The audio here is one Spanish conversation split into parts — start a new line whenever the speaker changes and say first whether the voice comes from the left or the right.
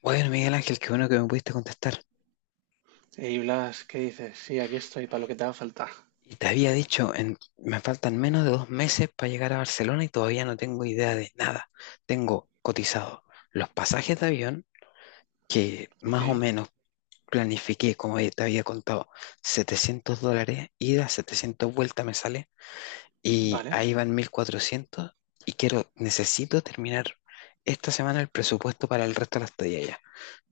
left: Bueno, Miguel Ángel, qué bueno que me pudiste contestar.
right: Y Blas, ¿qué dices? Sí, aquí estoy para lo que te haga falta.
left: Y te había dicho, me faltan menos de 2 meses para llegar a Barcelona y todavía no tengo idea de nada. Tengo cotizado los pasajes de avión, que
right: Ok,
left: más o menos planifiqué, como te había contado, $700, ida, 700 vuelta me sale, y
right: vale.
left: ahí van 1400. Y quiero, necesito terminar esta semana el presupuesto para el resto de la estadía ya.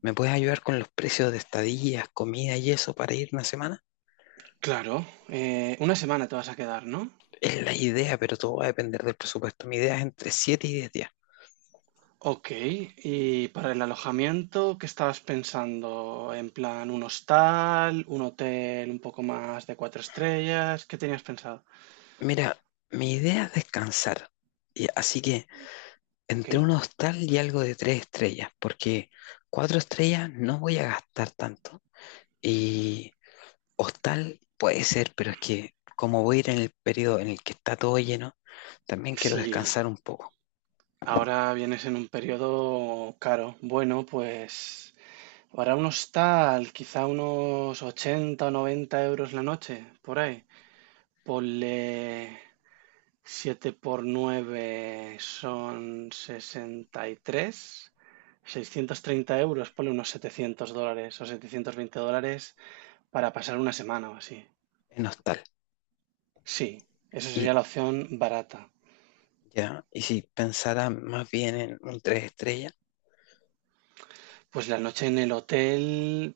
left: ¿Me puedes ayudar con los precios de estadías, comida y eso para ir una semana?
right: Claro, una semana te vas a quedar, ¿no?
left: Es la idea, pero todo va a depender del presupuesto. Mi idea es entre 7 y 10 días.
right: Ok, y para el alojamiento, ¿qué estabas pensando? ¿En plan un hostal, un hotel un poco más de cuatro estrellas? ¿Qué tenías pensado?
left: Mira, mi idea es descansar. Y así que
right: Ok,
left: entre un hostal y algo de 3 estrellas, porque 4 estrellas no voy a gastar tanto. Y hostal puede ser, pero es que como voy a ir en el periodo en el que está todo lleno, también quiero
right: si
left: descansar un poco
right: ahora vienes en un periodo caro, bueno, pues para un hostal, quizá unos 80, o 90 euros la noche, por ahí. Ponle siete por nueve son 63, 630 euros, ponle unos $700 o $720 para pasar una semana o así.
left: en hostal.
right: Sí, esa
left: Y
right: sería la opción barata.
left: ya, y si pensara más bien en un 3 estrellas,
right: Pues la noche en el hotel,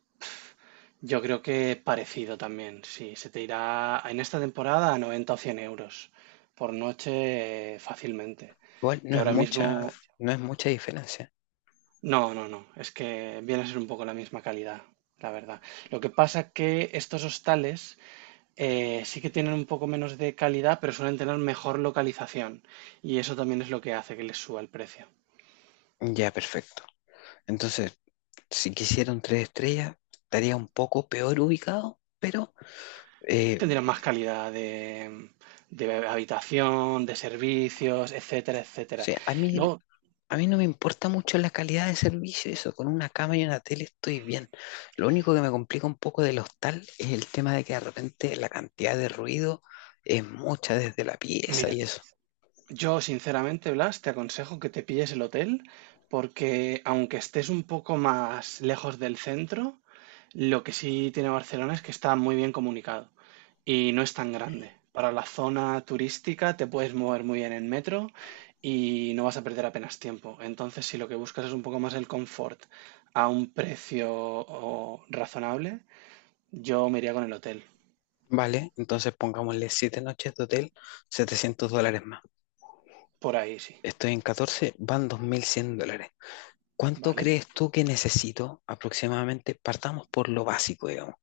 right: yo creo que parecido también. Sí, se te irá en esta temporada a 90 o 100 euros por noche fácilmente.
left: igual
right: Que ahora mismo.
left: no es mucha diferencia.
right: No, no, no. Es que viene a ser un poco la misma calidad, la verdad. Lo que pasa que estos hostales sí que tienen un poco menos de calidad, pero suelen tener mejor localización. Y eso también es lo que hace que les suba el precio.
left: Ya, perfecto. Entonces, si quisiera un tres estrellas, estaría un poco peor ubicado, pero
right: Tendrán
left: o
right: más calidad de habitación, de servicios, etcétera, etcétera.
left: sea,
right: Luego,
left: a mí no me importa mucho la calidad de servicio, eso, con una cama y una tele estoy bien. Lo único que me complica un poco del hostal es el tema de que de repente la cantidad de ruido es mucha desde la pieza
right: mira,
left: y eso.
right: yo, sinceramente, Blas, te aconsejo que te pilles el hotel porque aunque estés un poco más lejos del centro, lo que sí tiene Barcelona es que está muy bien comunicado y no es tan grande. Para la zona turística te puedes mover muy bien en metro y no vas a perder apenas tiempo. Entonces, si lo que buscas es un poco más el confort a un precio razonable, yo me iría con el hotel.
left: Vale, entonces pongámosle 7 noches de hotel, $700 más.
right: Por ahí sí,
left: Estoy en 14, van $2100. ¿Cuánto
right: ¿vale?
left: crees tú que necesito aproximadamente? Partamos por lo básico, digamos,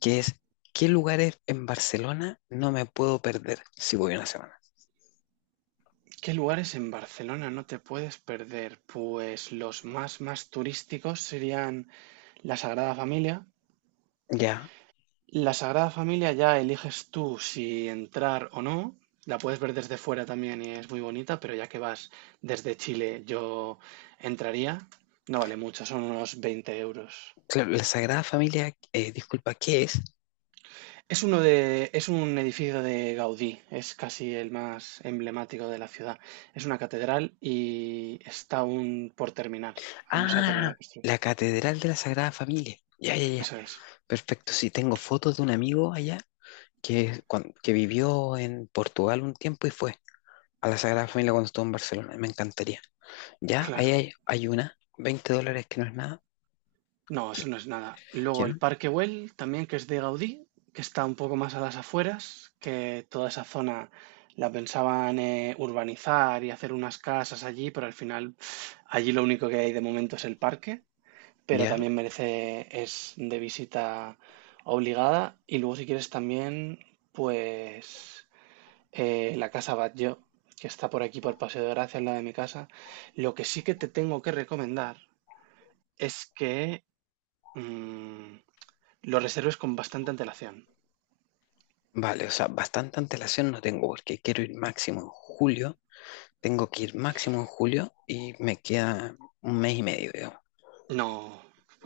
left: que es qué lugares en Barcelona no me puedo perder si voy una semana.
right: ¿Qué lugares en Barcelona no te puedes perder? Pues los más turísticos serían la Sagrada Familia.
left: Ya,
right: La Sagrada Familia ya eliges tú si entrar o no. La puedes ver desde fuera también y es muy bonita, pero ya que vas desde Chile, yo entraría. No vale mucho, son unos 20 euros.
left: claro, la Sagrada Familia, disculpa, ¿qué es?
right: Es un edificio de Gaudí, es casi el más emblemático de la ciudad. Es una catedral y está aún por terminar, aún no se ha terminado
left: Ah,
right: de construir.
left: la Catedral de la Sagrada Familia. Ya, ya, ya.
right: Eso es,
left: Perfecto, sí, tengo fotos de un amigo allá que vivió en Portugal un tiempo y fue a la Sagrada Familia cuando estuvo en Barcelona. Me encantaría. Ya, ahí
right: claro.
left: hay una, $20 que no es nada.
right: No, eso
left: ¿Qué?
right: no es nada.
left: Que
right: Luego el
left: no.
right: Parque Güell, también que es de Gaudí, que está un poco más a las afueras, que toda esa zona la pensaban urbanizar y hacer unas casas allí, pero al final allí lo único que hay de momento es el parque, pero
left: Ya.
right: también merece, es de visita obligada. Y luego si quieres también, pues la Casa Batlló, que está por aquí por Paseo de Gracia, al lado de mi casa. Lo que sí que te tengo que recomendar es que Mm, lo reserves con bastante antelación.
left: Vale, o sea, bastante antelación no tengo porque quiero ir máximo en julio. Tengo que ir máximo en julio y me queda un mes y medio, digamos.
right: No,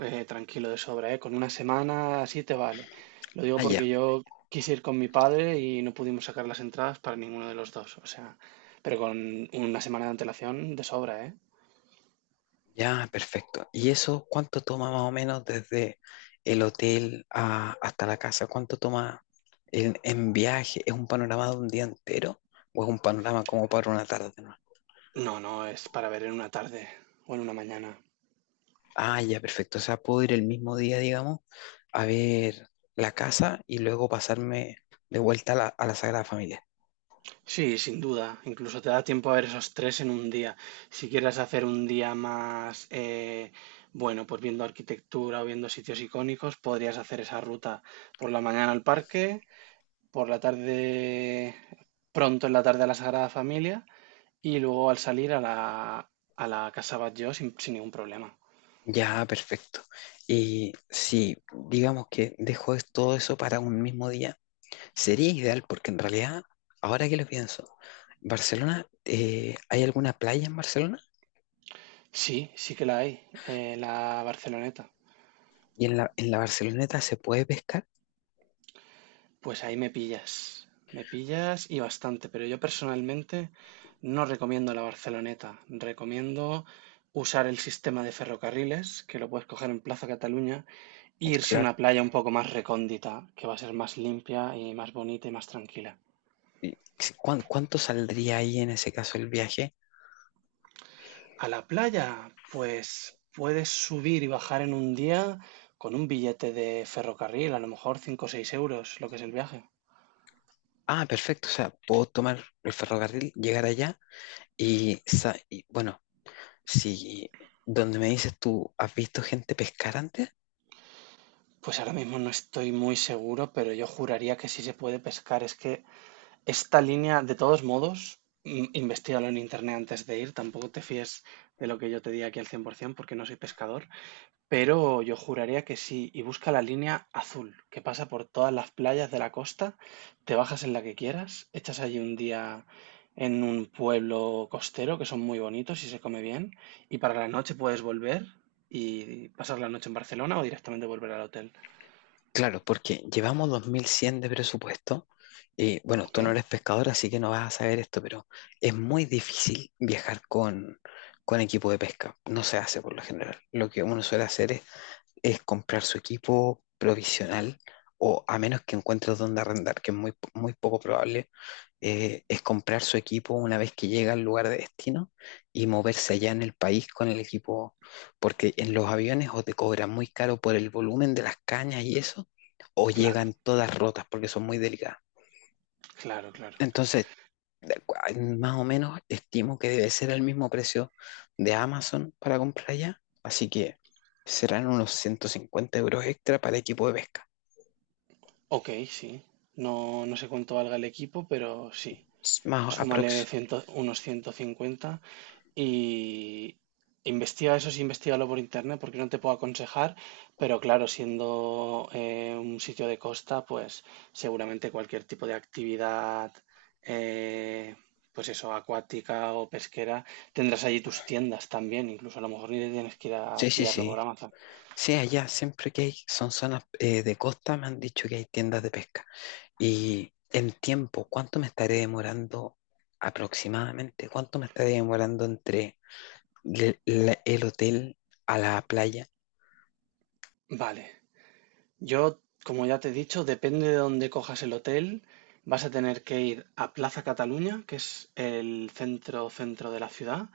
right: tranquilo de sobra, ¿eh? Con una semana así te vale. Lo digo
left: Ah, ya,
right: porque yo quise ir con mi padre y no pudimos sacar las entradas para ninguno de los dos. O sea, pero con una semana de antelación de sobra, ¿eh?
left: ya, perfecto. ¿Y eso cuánto toma más o menos desde el hotel hasta la casa? ¿Cuánto toma en viaje? ¿Es un panorama de un día entero o es un panorama como para una tarde? ¿No?
right: No, no, es para ver en una tarde o en una mañana.
left: Ah, ya, perfecto. O sea, puedo ir el mismo día, digamos, a ver la casa y luego pasarme de vuelta a a la Sagrada Familia.
right: Sí, sin duda. Incluso te da tiempo a ver esos tres en un día. Si quieres hacer un día más, bueno, pues viendo arquitectura o viendo sitios icónicos, podrías hacer esa ruta por la mañana al parque, por la tarde, pronto en la tarde a la Sagrada Familia y luego al salir a la Casa Batlló sin ningún problema.
left: Ya, perfecto. Y si digamos que dejo todo eso para un mismo día, sería ideal porque en realidad, ahora que lo pienso, Barcelona, ¿hay alguna playa en Barcelona?
right: Sí, sí que la hay, la Barceloneta.
left: ¿Y en en la Barceloneta se puede pescar?
right: Pues ahí me pillas y bastante, pero yo personalmente no recomiendo la Barceloneta, recomiendo usar el sistema de ferrocarriles, que lo puedes coger en Plaza Cataluña, e irse a
left: Claro.
right: una playa un poco más recóndita, que va a ser más limpia y más bonita y más tranquila.
left: ¿Cuánto saldría ahí en ese caso el viaje?
right: A la playa, pues puedes subir y bajar en un día con un billete de ferrocarril, a lo mejor 5 o 6 euros, lo que es el viaje.
left: Ah, perfecto. O sea, puedo tomar el ferrocarril, llegar allá y, y bueno, si donde me dices tú, ¿has visto gente pescar antes?
right: Pues ahora mismo no estoy muy seguro, pero yo juraría que sí se puede pescar. Es que. Esta línea, de todos modos, investígalo en internet antes de ir. Tampoco te fíes de lo que yo te diga aquí al 100% porque no soy pescador. Pero yo juraría que sí. Y busca la línea azul que pasa por todas las playas de la costa. Te bajas en la que quieras. Echas allí un día en un pueblo costero que son muy bonitos y se come bien. Y para la noche puedes volver y pasar la noche en Barcelona o directamente volver al hotel.
left: Claro, porque llevamos 2100 de presupuesto y bueno,
right: ¿Ok?
left: tú no eres pescador, así que no vas a saber esto, pero es muy difícil viajar con equipo de pesca. No se hace por lo general. Lo que uno suele hacer es comprar su equipo provisional o a menos que encuentres donde arrendar, que es muy poco probable, es comprar su equipo una vez que llega al lugar de destino y moverse allá en el país con el equipo, porque en los aviones o te cobran muy caro por el volumen de las cañas y eso, o
right: Claro,
left: llegan todas rotas porque son muy delicadas.
right: claro, claro.
left: Entonces, de cua- más o menos estimo que debe ser el mismo precio de Amazon para comprar allá, así que serán unos 150 € extra para equipo de pesca,
right: Ok, sí. No, no sé cuánto valga el equipo, pero sí. Súmale
left: aprox.
right: unos 150 y investiga eso, sí, investigalo por internet, porque no te puedo aconsejar, pero claro, siendo un sitio de costa, pues seguramente cualquier tipo de actividad, eh, pues eso, acuática o pesquera, tendrás allí tus tiendas también, incluso a lo mejor ni te tienes que ir a
left: Sí, sí,
right: pillarlo por
left: sí.
right: Amazon.
left: Sí, allá siempre que hay, son zonas de costa, me han dicho que hay tiendas de pesca. Y en tiempo, ¿cuánto me estaré demorando aproximadamente? ¿Cuánto me estaré demorando entre el hotel a la playa?
right: Vale. Yo, como ya te he dicho, depende de dónde cojas el hotel, vas a tener que ir a Plaza Cataluña, que es el centro centro de la ciudad.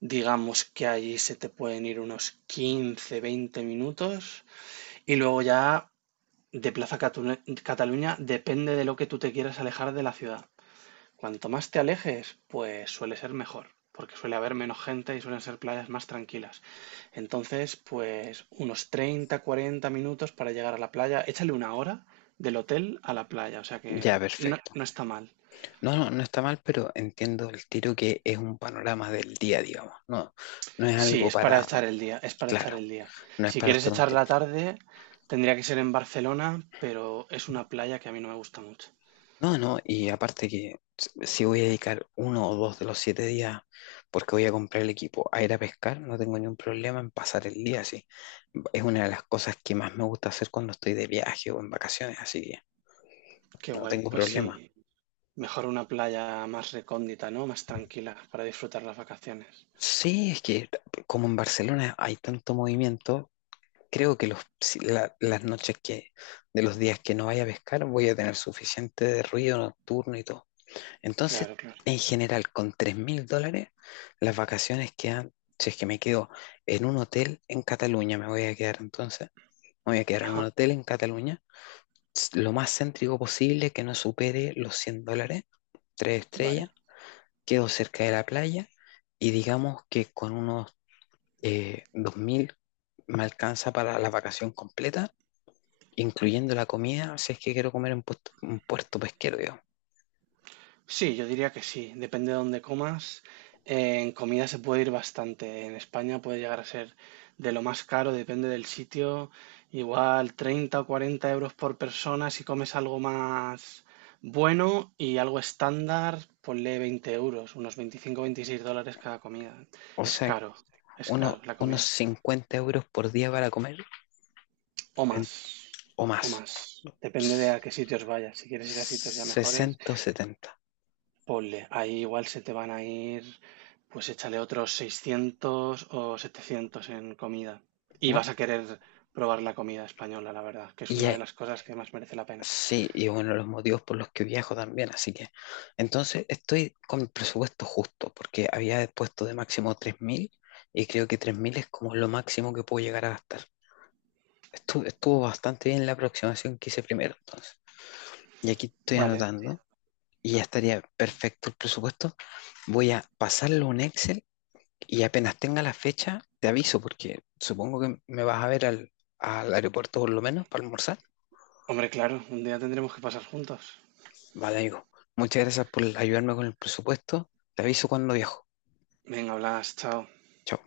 right: Digamos que allí se te pueden ir unos 15, 20 minutos. Y luego ya de Plaza Cataluña depende de lo que tú te quieras alejar de la ciudad. Cuanto más te alejes, pues suele ser mejor, porque suele haber menos gente y suelen ser playas más tranquilas. Entonces, pues unos 30, 40 minutos para llegar a la playa. Échale una hora del hotel a la playa, o sea
left: Ya,
right: que no,
left: perfecto.
right: no está mal.
left: No, no, no está mal, pero entiendo el tiro que es un panorama del día, digamos. No, no es
right: Sí,
left: algo
right: es para
left: para,
right: echar el día, es para echar
left: claro,
right: el día.
left: no es
right: Si
left: para
right: quieres
left: estar un
right: echar la
left: tiempo.
right: tarde, tendría que ser en Barcelona, pero es una playa que a mí no me gusta mucho.
left: No, no, y aparte que si voy a dedicar uno o dos de los 7 días, porque voy a comprar el equipo, a ir a pescar, no tengo ningún problema en pasar el día así. Es una de las cosas que más me gusta hacer cuando estoy de viaje o en vacaciones, así que
right: Qué
left: no
right: guay,
left: tengo
right: pues
left: problema.
right: sí, mejor una playa más recóndita, ¿no? Más tranquila para disfrutar las vacaciones.
left: Sí, es que como en Barcelona hay tanto movimiento, creo que los, si la- las noches que, de los días que no vaya a pescar, voy a tener suficiente de ruido nocturno y todo. Entonces,
right: Claro, claro.
left: en general, con $3000, las vacaciones quedan, si es que me quedo en un hotel en Cataluña, me voy a quedar en un hotel en Cataluña, lo más céntrico posible, que no supere los $100, tres
right: Vale.
left: estrellas, quedo cerca de la playa y digamos que con unos 2000 me alcanza para la vacación completa incluyendo la comida, si es que quiero comer en un puerto pesquero, digamos.
right: Sí, yo diría que sí. Depende de dónde comas. En comida se puede ir bastante. En España puede llegar a ser de lo más caro, depende del sitio. Igual 30 o 40 euros por persona si comes algo más bueno y algo estándar, ponle 20 euros, unos 25, o $26 cada comida.
left: O
right: Es
left: sea,
right: caro, es caro la
left: unos
right: comida.
left: 50 € por día para comer
right: O
left: en-
right: más,
left: o
right: o
left: más.
right: más. Depende de a qué sitios vayas. Si quieres ir a sitios ya mejores.
left: 60 o 70,
right: Ponle, ahí igual se te van a ir, pues échale otros 600 o 700 en comida. Y
left: ¿bueno?
right: vas a querer probar la comida española, la verdad, que
left: Y
right: es una de
left: ya-
right: las cosas que más merece la pena.
left: sí, y es uno de los motivos por los que viajo también. Así que, entonces estoy con el presupuesto justo, porque había puesto de máximo 3000 y creo que 3000 es como lo máximo que puedo llegar a gastar. Estuvo bastante bien la aproximación que hice primero, entonces. Y aquí estoy
right: Vale. Vale.
left: anotando. Y ya estaría perfecto el presupuesto. Voy a pasarlo a un Excel y apenas tenga la fecha, te aviso, porque supongo que me vas a ver al aeropuerto por lo menos para almorzar.
right: Hombre, claro, un día tendremos que pasar juntos.
left: Vale, amigo. Muchas gracias por ayudarme con el presupuesto. Te aviso cuando viajo.
right: Venga, Blas, chao.
left: Chao.